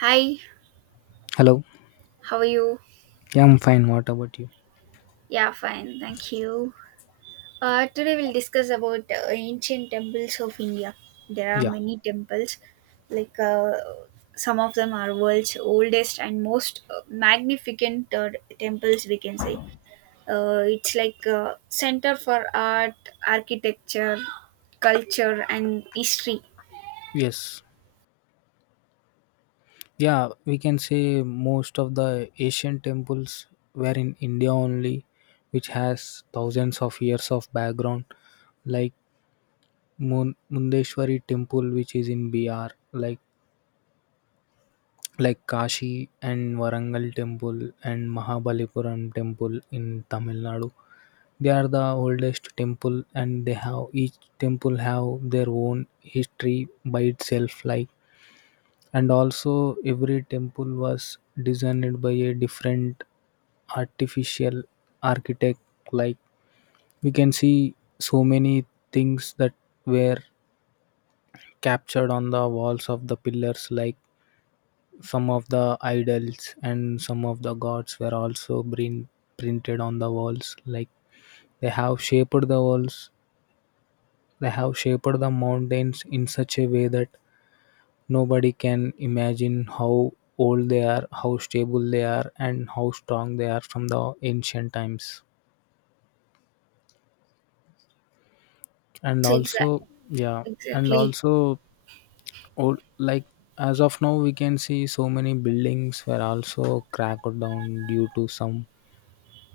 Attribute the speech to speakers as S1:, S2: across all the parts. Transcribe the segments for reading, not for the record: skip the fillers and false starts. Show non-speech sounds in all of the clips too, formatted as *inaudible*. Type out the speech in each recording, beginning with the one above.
S1: Hi,
S2: Hello.
S1: how are you?
S2: Yeah, I'm fine. What about you?
S1: Yeah, fine, thank you. Today we'll discuss about ancient temples of India. There are
S2: Yeah.
S1: many temples, like, some of them are world's oldest and most magnificent temples. We can say it's like a center for art, architecture, culture, and history.
S2: Yes. Yeah, we can say most of the Asian temples were in India only, which has thousands of years of background, like Mundeshwari temple, which is in BR, like like Kashi and Varangal temple and Mahabalipuram temple in Tamil Nadu. They are the oldest temple and they have each temple have their own history by itself, like, and also every temple was designed by a different artificial architect, like we can see so many things that were captured on the walls of the pillars, like some of the idols and some of the gods were also printed on the walls. Like they have shaped the walls, they have shaped the mountains in such a way that nobody can imagine how old they are, how stable they are, and how strong they are from the ancient times. And
S1: So,
S2: also, yeah, and
S1: exactly.
S2: also, old, like as of now, we can see so many buildings were also cracked down due to some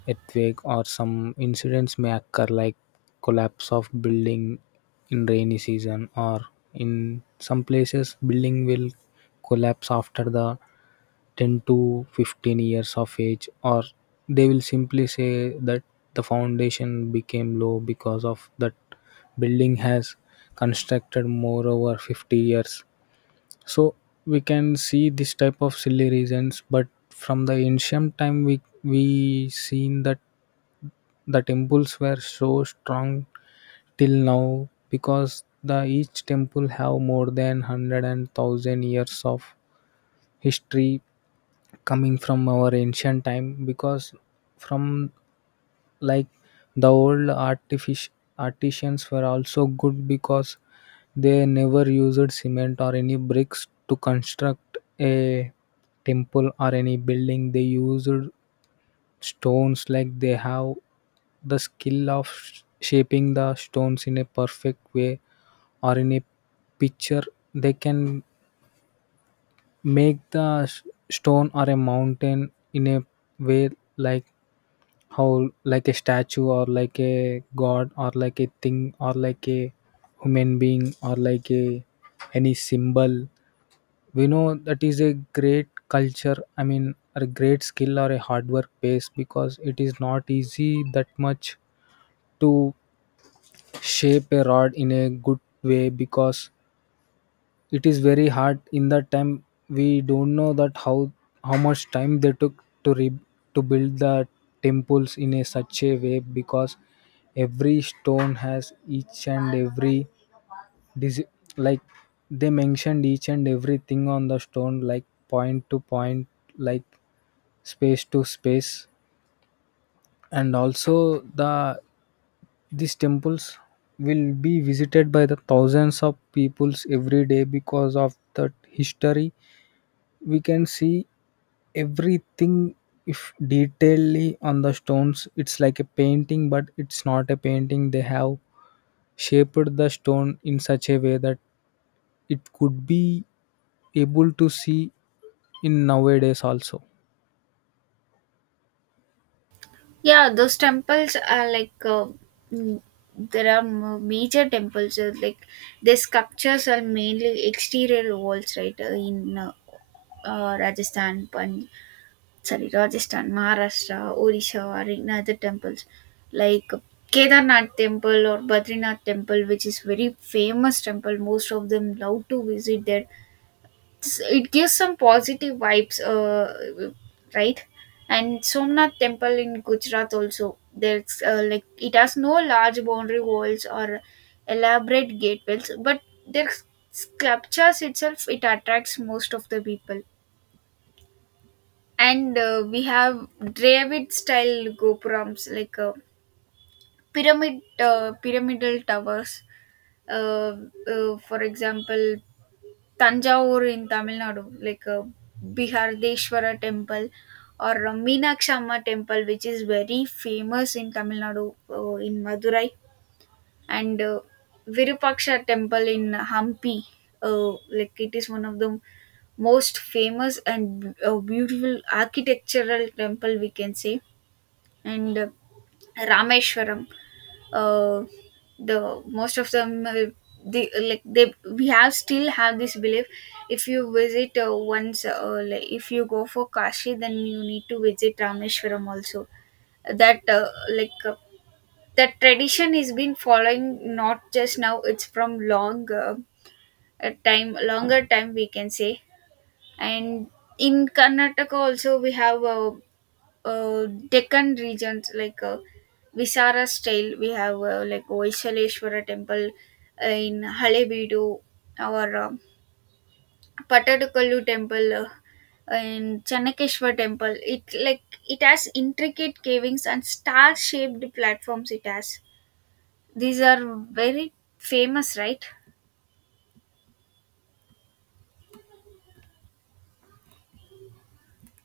S2: earthquake or some incidents may occur like collapse of building in rainy season, or in some places building will collapse after the 10 to 15 years of age, or they will simply say that the foundation became low because of that building has constructed more over 50 years. So we can see this type of silly reasons, but from the ancient time we seen that the temples were so strong till now because the each temple have more than one hundred and thousand years of history coming from our ancient time, because from, like, the artisans were also good because they never used cement or any bricks to construct a temple or any building. They used stones, like they have the skill of shaping the stones in a perfect way, or in a picture they can make the stone or a mountain in a way, like how like a statue or like a god or like a thing or like a human being or like a any symbol we know, that is a great culture, I mean, or a great skill or a hard work base, because it is not easy that much to shape a rod in a good way, because it is very hard in that time. We don't know that how much time they took to to build the temples in a such a way, because every stone has each and every dis- like they mentioned each and everything on the stone, like point to point, like space to space, and also the these temples will be visited by the thousands of peoples every day because of that history. We can see everything if detailedly on the stones. It's like a painting, but it's not a painting. They have shaped the stone in such a way that it could be able to see in nowadays also.
S1: Yeah, those temples are like, mm, there are major temples. Like the sculptures are mainly exterior walls, right? In Rajasthan, sorry, Rajasthan, Maharashtra, Odisha are in other temples like Kedarnath temple or Badrinath temple, which is very famous temple. Most of them love to visit there. It gives some positive vibes, right. And Somnath temple in Gujarat also. There's like it has no large boundary walls or elaborate gateways, but their sculptures itself it attracts most of the people. And we have dravid style gopurams, like, pyramid pyramidal towers. uh, for example, Tanjavur in Tamil Nadu, like, Bihardeshwara temple or Meenakshi Amma temple, which is very famous in Tamil Nadu in Madurai, and Virupaksha temple in Hampi. Like it is one of the most famous and beautiful architectural temple, we can say, and Rameshwaram, uh, the most of them, the like they we have still have this belief. If you visit once, like if you go for Kashi, then you need to visit Rameshwaram also. That, like, that tradition is been following, not just now, it's from long, a time, longer time, we can say. And in Karnataka also we have, Deccan regions, like, Visara style. We have, like Vaisaleshwara temple, in Halebeedu, our Patadakallu temple, in Channakeshwar temple. It, like, it has intricate cavings and star-shaped platforms. It has these are very famous, right?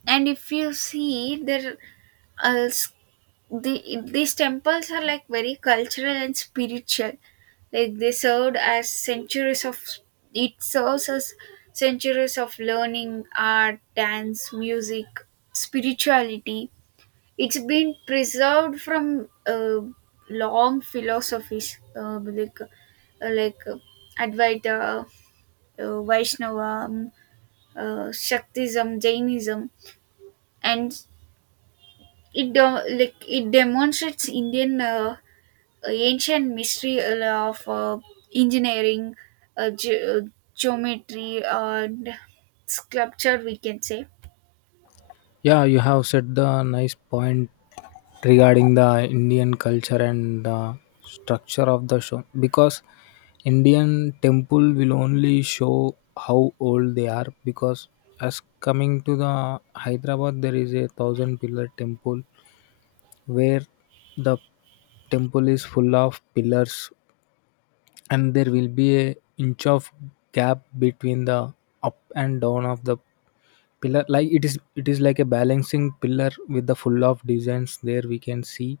S1: And if you see there, uh, these temples are like very cultural and spiritual, like they served as centuries of it serves as centuries of learning, art, dance, music, spirituality. It's been preserved from long philosophies, like uh, advaita, vaishnava, shaktism, jainism, and like it demonstrates Indian, ancient mystery of engineering, uh, ge- uh, geometry, and sculpture, we can say.
S2: Yeah, you have said the nice point regarding the Indian culture and structure of the show, because Indian temple will only show how old they are. Because as coming to the Hyderabad, there is a thousand pillar temple where the temple is full of pillars, and there will be a inch of gap between the up and down of the pillar. Like it is like a balancing pillar with the full of designs. There we can see,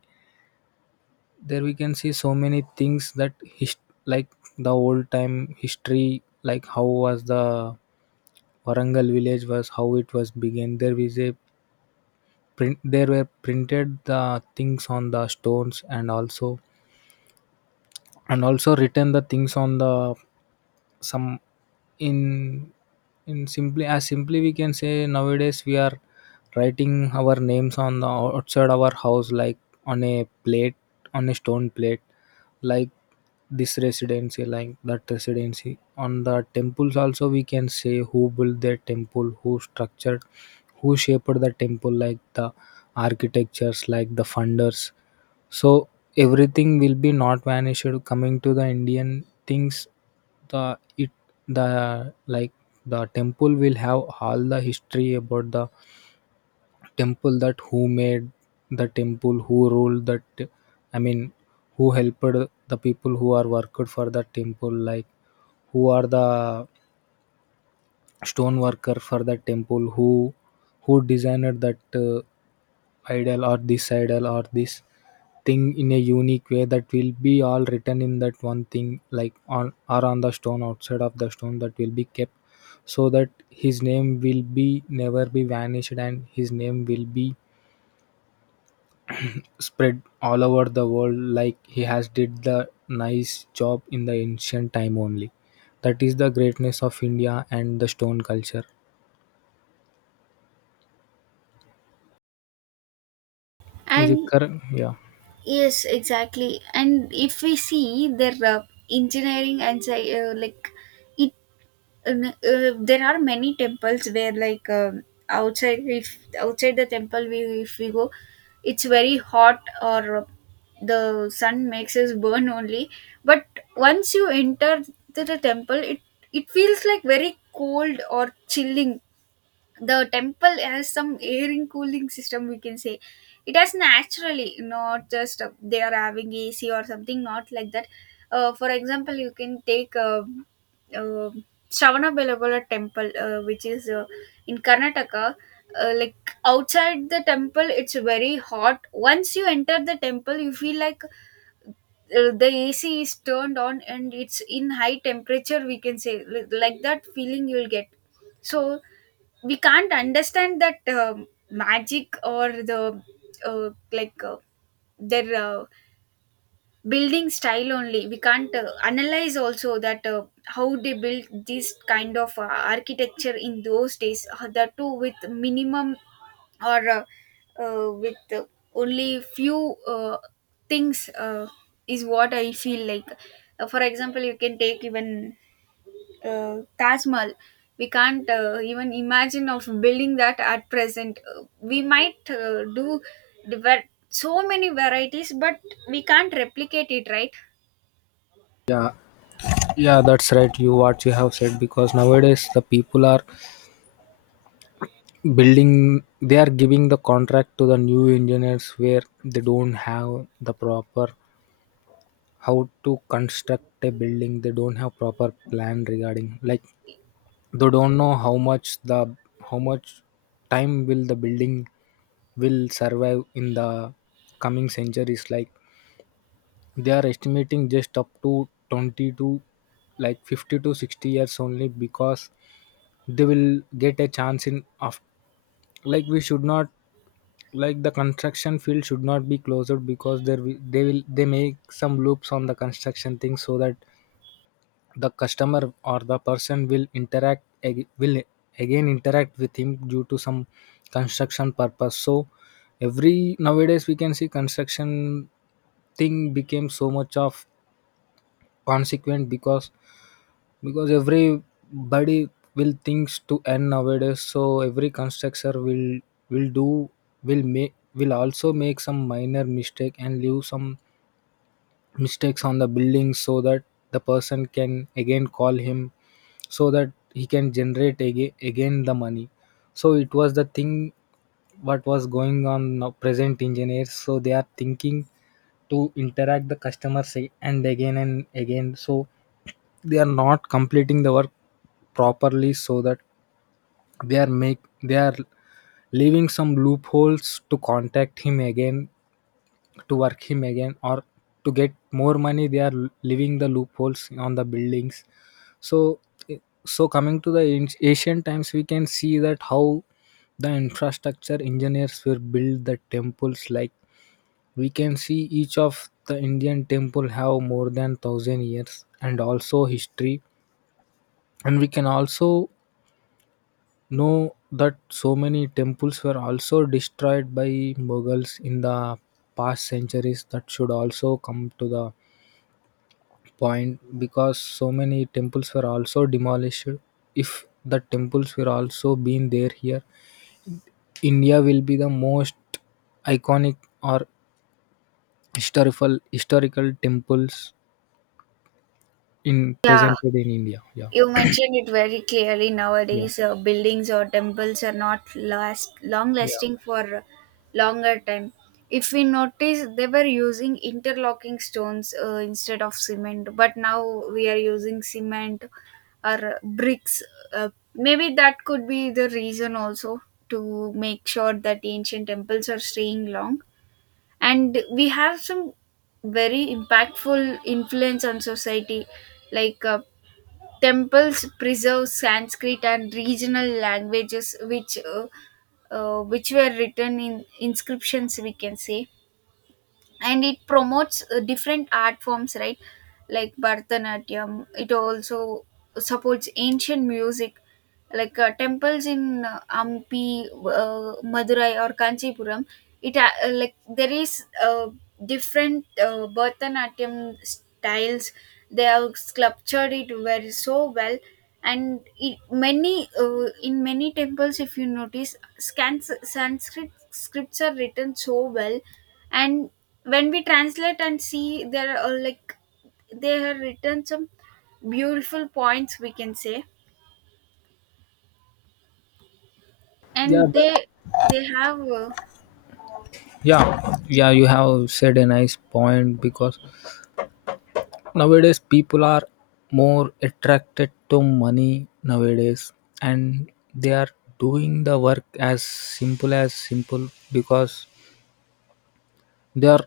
S2: there we can see so many things that his, like the old time history, like how was the Warangal village was, how it was began. There is a print, there were printed the things on the stones, and also written the things on the some in in simply, as simply we can say, nowadays we are writing our names on the outside our house, like on a plate, on a stone plate, like this residency, like that residency on the temples also we can say who built the temple, who structured, who shaped the temple, like the architectures, like the funders. So everything will be not vanished. Coming to the Indian things, the it, the like, the temple will have all the history about the temple, that who made the temple, who ruled that. I mean, who helped the people who are worked for the temple, like who are the stone worker for that temple, who designed that idol or this thing in a unique way, that will be all written in that one thing, like on or on the stone, outside of the stone that will be kept, so that his name will be never be vanished and his name will be spread all over the world, like he has did the nice job in the ancient time only. That is the greatness of India and the stone culture, is it
S1: And
S2: correct? Yeah.
S1: yes, exactly. And if we see their engineering and like it. And, there are many temples where, like, outside, if outside the temple, we if we go, it's very hot, or the sun makes us burn only, but once you enter to the temple, it feels like very cold or chilling. The temple has some air cooling system, we can say. It has naturally, not just, they are having AC or something, not like that. For example, you can take, uh, Shravana Belagola temple, which is in Karnataka, like, outside the temple it's very hot. Once you enter the temple you feel like, the AC is turned on and it's in high temperature, we can say. Like that feeling you'll get. So we can't understand that, magic, or the, like, their, building style only. We can't analyze also that, how they built this kind of, architecture in those days, that too with minimum, or, with, only few, things, is what I feel like. For example, you can take even, Taj Mahal. We can't even imagine of building that at present. We might do the, so many varieties, but we can't replicate it, right?
S2: Yeah, yeah, that's right. You what you have said, because nowadays the people are building, they are giving the contract to the new engineers where they don't have the proper how to construct a building. They don't have proper plan regarding, like, they don't know how much the, how much time will the building will survive in the coming centuries. Like they are estimating just up to 20 to, like, 50 to 60 years only, because they will get a chance in of, like, we should not, like, the construction field should not be closed, because they will they make some loops on the construction thing, so that the customer or the person will interact, will again interact with him due to some construction purpose. So every nowadays we can see construction thing became so much of consequent, because everybody will thinks to end nowadays, so every constructor will do, will make, will also make some minor mistake and leave some mistakes on the building, so that the person can again call him, so that he can generate again, again the money. So it was the thing what was going on now present engineers, so they are thinking to interact the customers and again and again, so they are not completing the work properly, so that they are make, they are leaving some loopholes to contact him again, to work him again, or to get more money, they are leaving the loopholes on the buildings. So eh, so coming to the ancient times we can see that how the infrastructure engineers will build the temples. Like we can see each of the Indian temple have more than 1000 years and also history, and we can also know that so many temples were also destroyed by Mughals in the past centuries. That should also come to the point, because so many temples were also demolished. If the temples were also been there here, India will be the most iconic or historical historical temples in
S1: Yeah,
S2: presented in India, yeah.
S1: you mentioned it very clearly,
S2: Yeah,
S1: nowadays. Buildings or temples are not last long
S2: yeah,
S1: lasting for longer time. If we notice, they were using interlocking stones instead of cement, but now we are using cement or bricks. Uh, Maybe that could be the reason also to make sure that ancient temples are staying long. And we have some very impactful influence on society, like. Temples preserve Sanskrit and regional languages, which were written in inscriptions, we can say. And it promotes different art forms, right, like bharatanatyam. It also supports ancient music, like temples in ampi, madurai or kanchipuram. It, like, there is different bharatanatyam styles. They have sculptured it very so well, and it, many in many temples, if you notice scans, sanskrit scripts are written so well. And when we translate and see, there are, like, they have written some beautiful points, we can say.
S2: yeah
S1: And
S2: that,
S1: they have
S2: yeah yeah you have said a nice point because nowadays people are more attracted to money nowadays, and they are doing the work as simple because they are,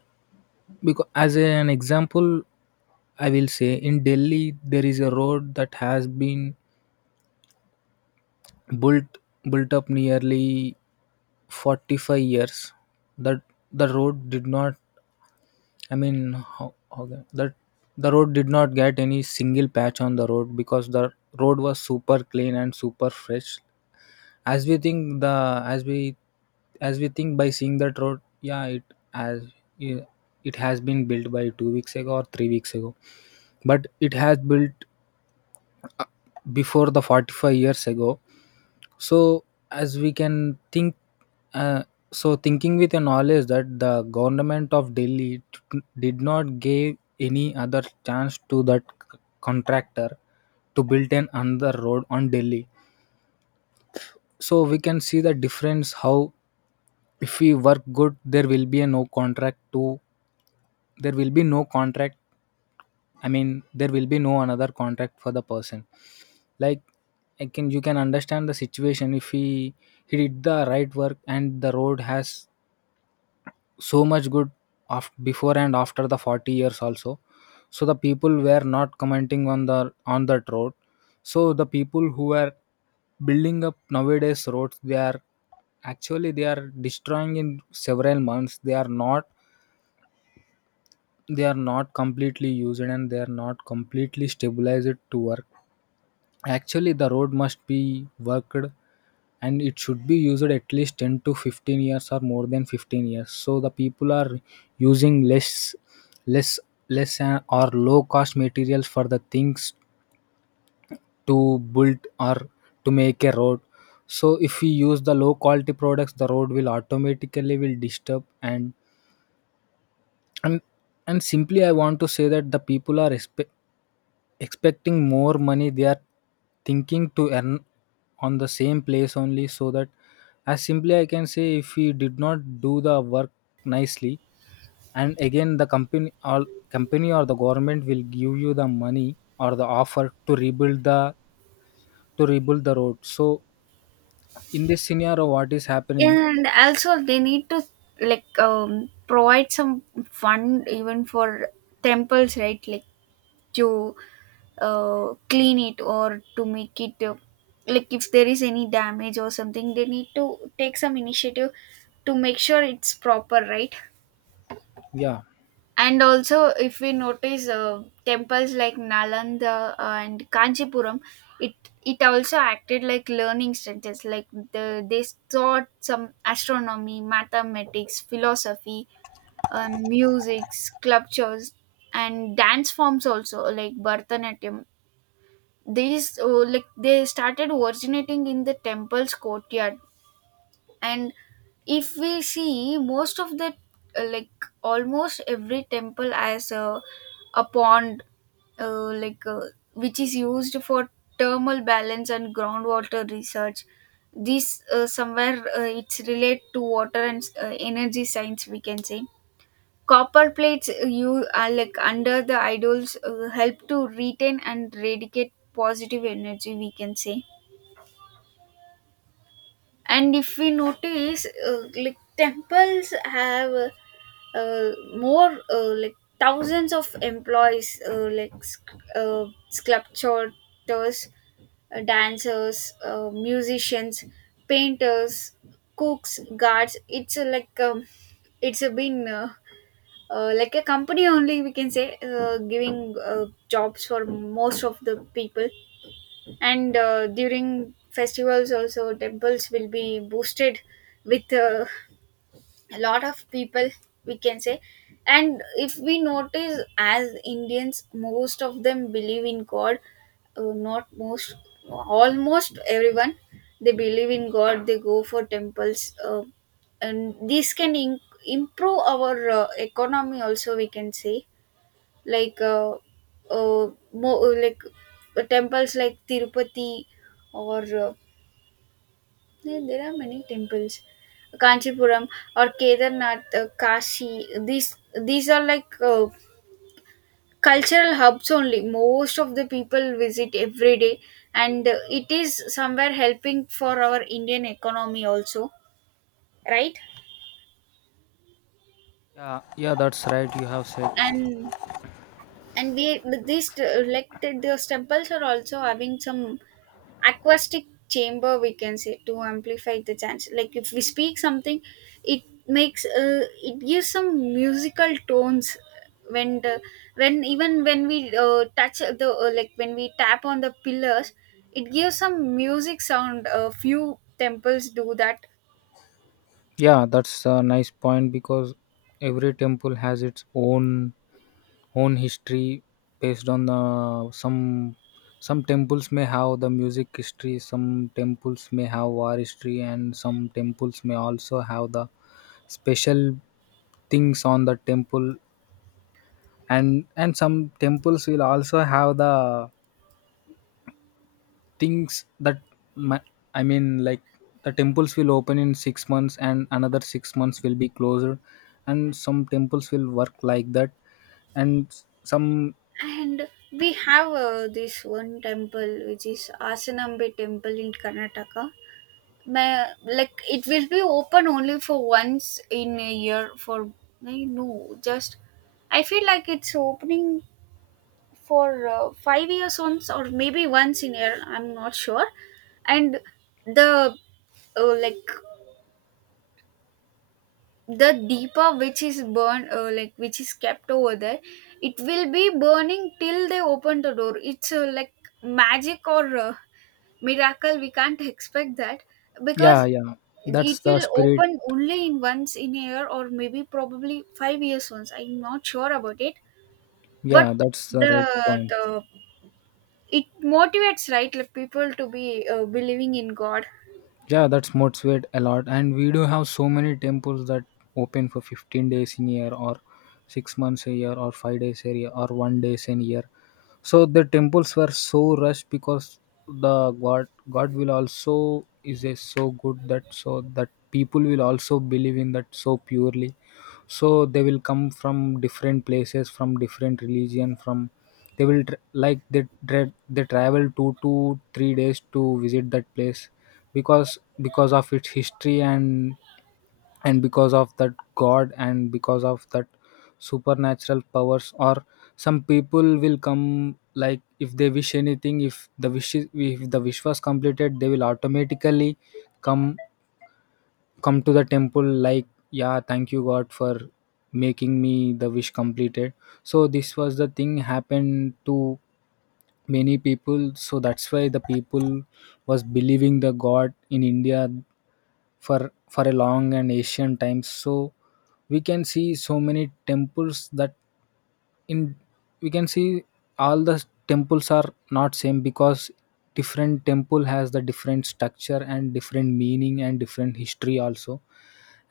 S2: because as an example, I will say in Delhi there is a road that has been built built up nearly 45 years. That the road did not, I mean, how, that the road did not get any single patch on the road, because the road was super clean and super fresh. As we think the, as we, as we think by seeing that road, yeah, it as, yeah, it has been built by 2 weeks ago or 3 weeks ago, but it has built before the 45 years ago. So as we can think, uh, so thinking with a knowledge that the government of Delhi did not give any other chance to that contractor to build an another road on Delhi. So we can see the difference, how if we work good there will be a no contract to, there will be no contract, I mean there will be no another contract for the person, like I can, you can understand the situation, if he he did the right work and the road has so much good after, before and after the 40 years also. So the people were not commenting on the, on that road. So the people who are building up nowadays roads they are actually they are destroying in several months. They are not, they are not completely used and they are not completely stabilized to work. Actually, the road must be worked and it should be used at least 10 to 15 years or more than 15 years. So the people are using less, less, less or low cost materials for the things to build or to make a road. So if we use the low quality products, the road will automatically will disturb and and simply I want to say that the people are expecting more money. They are thinking to earn on the same place only, so that as simply I can say, if we did not do the work nicely and again the company or the government will give you the money or the offer to rebuild the road. So in this scenario, what is happening?
S1: and also they need to, like, provide some fund even for temples, right, like to clean it or to make it, like if there is any damage or something, they need to take some initiative to make sure it's proper, right.
S2: Yeah,
S1: And also if we notice temples like nalanda and kanchipuram. it it also acted like learning centers, like, the, they taught some astronomy, mathematics, philosophy, music, sculptures, and dance forms also like bharatanatyam. These, like, they started originating in the temple's courtyard. And if we see most of the, like, almost every temple has a pond, like, which is used for thermal balance and groundwater research. This, somewhere, it's relate to water and energy science, we can say. Copper plates, you are like under the idols, help to retain and radiate positive energy, we can say. And if we notice like temples have, uh, more like thousands of employees, like sculptors, dancers, musicians, painters, cooks, guards. It's like it's been like a company only, we can say, giving jobs for most of the people. And during festivals also temples will be boosted with a lot of people, we can say. And if we notice, as Indians, most of them believe in god, not most, almost everyone. They believe in god, they go for temples, and this can improve our economy also, we can say. Like uh, like temples like Tirupati or yeah, there are many temples, Kanchipuram or Kedarnath, Kashi. These are like cultural hubs only. Most of the people visit every day, and it is somewhere helping for our Indian economy also, right.
S2: yeah, yeah, that's right, you have said.
S1: And we, these, like those temples are also having some acoustic chamber, we can say, to amplify the chance, like, if we speak something, it makes it gives some musical tones. When the, when even when we touch the, like when we tap on the pillars, it gives some music sound. A few temples do that.
S2: Yeah, that's a nice point because every temple has its own history based on the Some temples may have the music history, some temples may have war history, and some temples may also have the special things on the temple. And some temples will also have the things that my, I mean, like the temples will open in 6 months and another 6 months will be closer, and some temples will work like that. And some.
S1: And we have this one temple which is asanambe temple in Karnataka. Like it will be open only for once in a year for, I know just, I feel like it's opening for 5 years once or maybe once in a year, I'm not sure. And the, like the deeper which is burned, like which is kept over there, it will be burning till they open the door. It's, like magic or, miracle, we can't expect that,
S2: Yeah,
S1: because
S2: yeah,
S1: it
S2: that's the
S1: will
S2: spirit.
S1: open only in once in a year or maybe probably 5 years once, I'm not sure about it. But
S2: Yeah, that's the
S1: the
S2: right point.
S1: the it motivates, right, like people to be believing in god.
S2: Yeah, that's motivates a lot. And we do have so many temples that open for 15 days in a year or 6 months a year or 5 days a year or 1 days in a year. So the temples were so rushed because the God will also is a so good that so that people will also believe in that so purely. So they will come from different places, from different religion, from, they will tr like they tra- they travel 2 to 3 days to visit that place, because of its history, and because of that god, and because of that supernatural powers. Or some people will come, like, if they wish anything, if the wish was completed, they will automatically come come to the temple like, yeah, thank you god for making me the wish completed. So this was the thing happened to many people, so that's why the people was believing the god in India for a long and ancient times. So we can see so many temples that in, we can see all the temples are not same because different temple has the different structure and different meaning and different history also.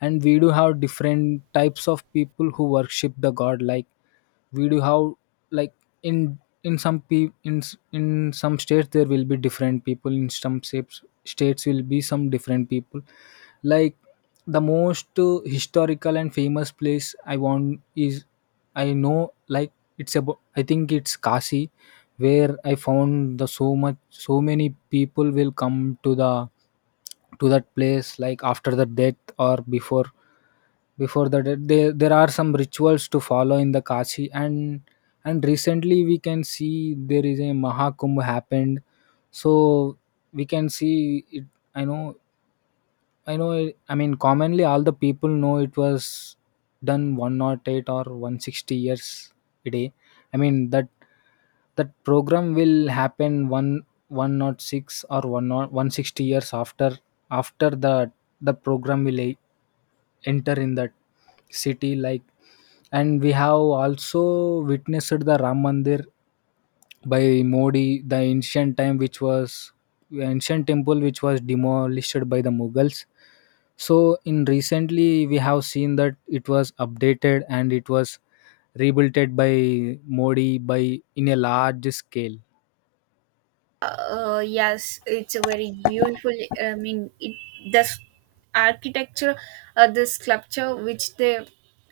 S2: And we do have different types of people who worship the god, like we do have, like, in in some pe- in s- in some states there will be different people, in some states will be some different people, like the most historical and famous place I want is, I know, like, it's about, I think it's Kashi, where I found the so much so many people will come to the to that place, like, after the death or before the death. There are some rituals to follow in the Kashi. And recently we can see there is a Mahakumbh happened, so we can see it. I know I know. It, I mean, commonly all the people know it was done 108 or 160 years a day. I mean that that program will happen one 106 or one 160 years after after the the program will enter in that city, like. And we have also witnessed the Ram Mandir by Modi, the ancient time which was ancient temple which was demolished by the Mughals. So in recently we have seen that it was updated and it was rebuilt by Modi by in a large scale.
S1: Yes, it's a very beautiful, I mean it, the architecture, the sculpture which they,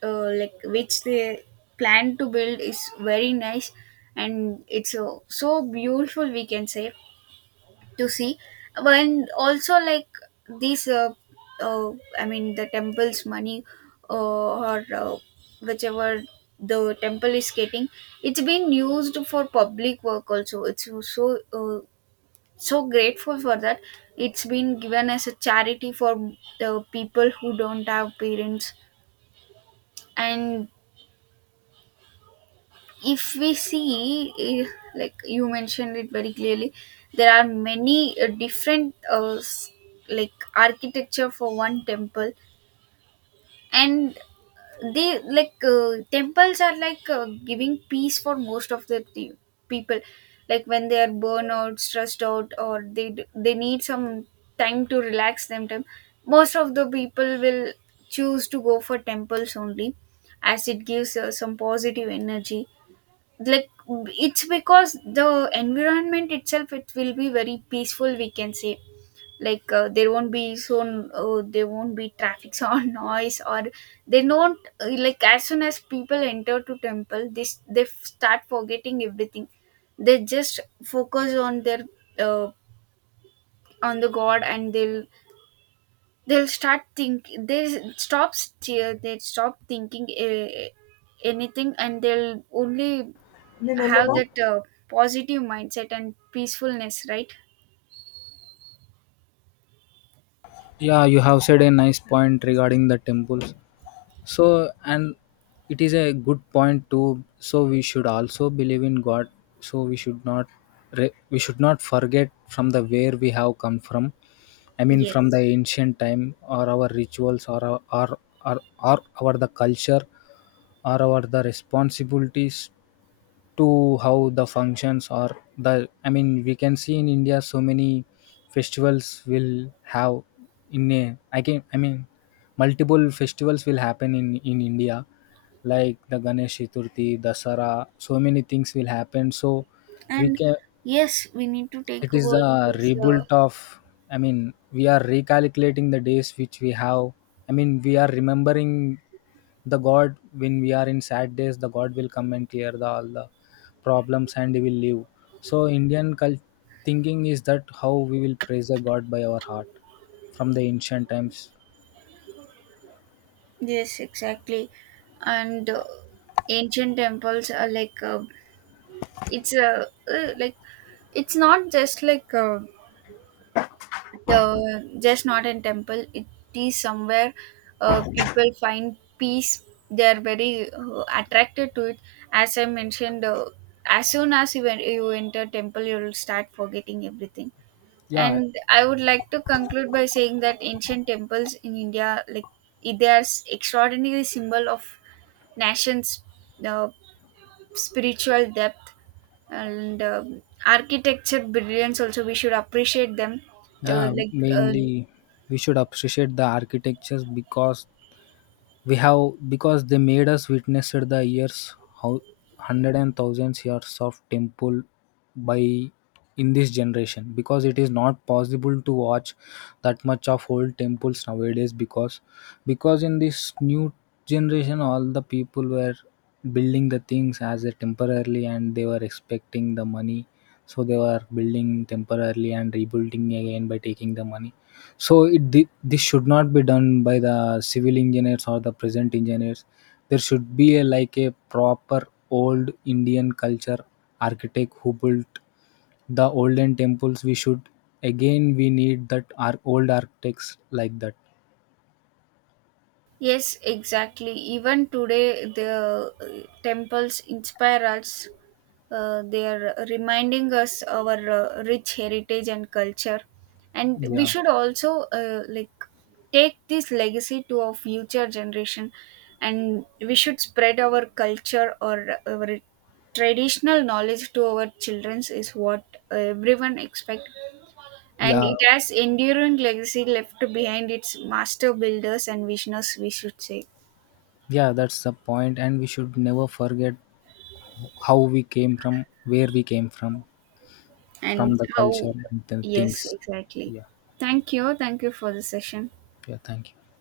S1: like which they plan to build, is very nice, and it's so, so beautiful, we can say, to see. And also like these, uh, I mean the temple's money, or whichever the temple is getting, it's been used for public work also. It's so so, so grateful for that. It's been given as a charity for the people who don't have parents. And if we see, eh, like you mentioned it very clearly, there are many different like architecture for one temple, and they, like temples are like giving peace for most of the people, like when they are burnout, stressed out, or they they need some time to relax them time. Most of the people will choose to go for temples only, as it gives some positive energy, like, it's because the environment itself it will be very peaceful, we can say, like, there won't be so, there won't be traffic or *laughs* noise, or they don't, like, as soon as people enter to temple, this, they start forgetting everything. They just focus on their, uh, on the god, and they'll start think they stop they stop thinking anything, and they'll only
S2: నేను
S1: have
S2: వెళ్ళను.
S1: that positive mindset and peacefulness, right.
S2: Yeah, you have said a nice point regarding the temples. So, and it is a good point too, so we should also believe in god. So we should not we should not forget from the where we have come from. I mean, from
S1: Yes.
S2: the ancient time, or our rituals, or or our the culture, or our the responsibilities, to how the functions, or the, I mean, we can see in India so many festivals will have. In a I can I mean, multiple festivals will happen in India, like the Ganesh Chaturthi, Dasara. So many things will happen. So we
S1: And
S2: can.
S1: yes, we need to take
S2: It is
S1: about
S2: the
S1: these,
S2: rebuilt of. I mean, we are recalculating the days which we have. I mean, we are remembering the God when we are in sad days. The God will come and clear the all the problems, and we will live. So Indian cult thinking is that how we will praise a God by our heart from the ancient times.
S1: yes, exactly. And ancient temples are like, it's a, like, it's not just like the just not a temple, it is somewhere, people find peace. They are very attracted to it. As I mentioned, as soon as you, you enter temple, you will start forgetting everything.
S2: Yeah,
S1: And I would like to conclude by saying that ancient temples in India, like, they are extraordinary symbol of nation's, uh, spiritual depth, and architecture brilliance. Also, we should appreciate them.
S2: yeah,
S1: Like, uh,
S2: mainly we should appreciate the architectures because we have because they made us witness the years, how hundred and thousands years of temple by, in this generation, because it is not possible to watch that much of old temples nowadays, because in this new generation all the people were building the things as a temporarily and they were expecting the money, so they were building temporarily and rebuilding again by taking the money. So this should not be done by the civil engineers or the present engineers. There should be like a proper old Indian culture architect who built the olden temples. We should again we need that our old architects like that.
S1: yes, exactly. Even today, the temples inspire us. They are reminding us our rich heritage and culture, and we
S2: Yeah,
S1: should also, like, take this legacy to our future generation, and we should spread our culture or our traditional knowledge to our childrens, is what everyone expect. And
S2: yeah,
S1: it has enduring legacy left behind its master builders and visionaries, we should say.
S2: yeah, that's the point, and we should never forget how we came from, where we came from
S1: And
S2: the
S1: how,
S2: culture and the
S1: yes,
S2: things.
S1: exactly.
S2: Yeah,
S1: Thank you, thank you for the session.
S2: yeah. Thank you.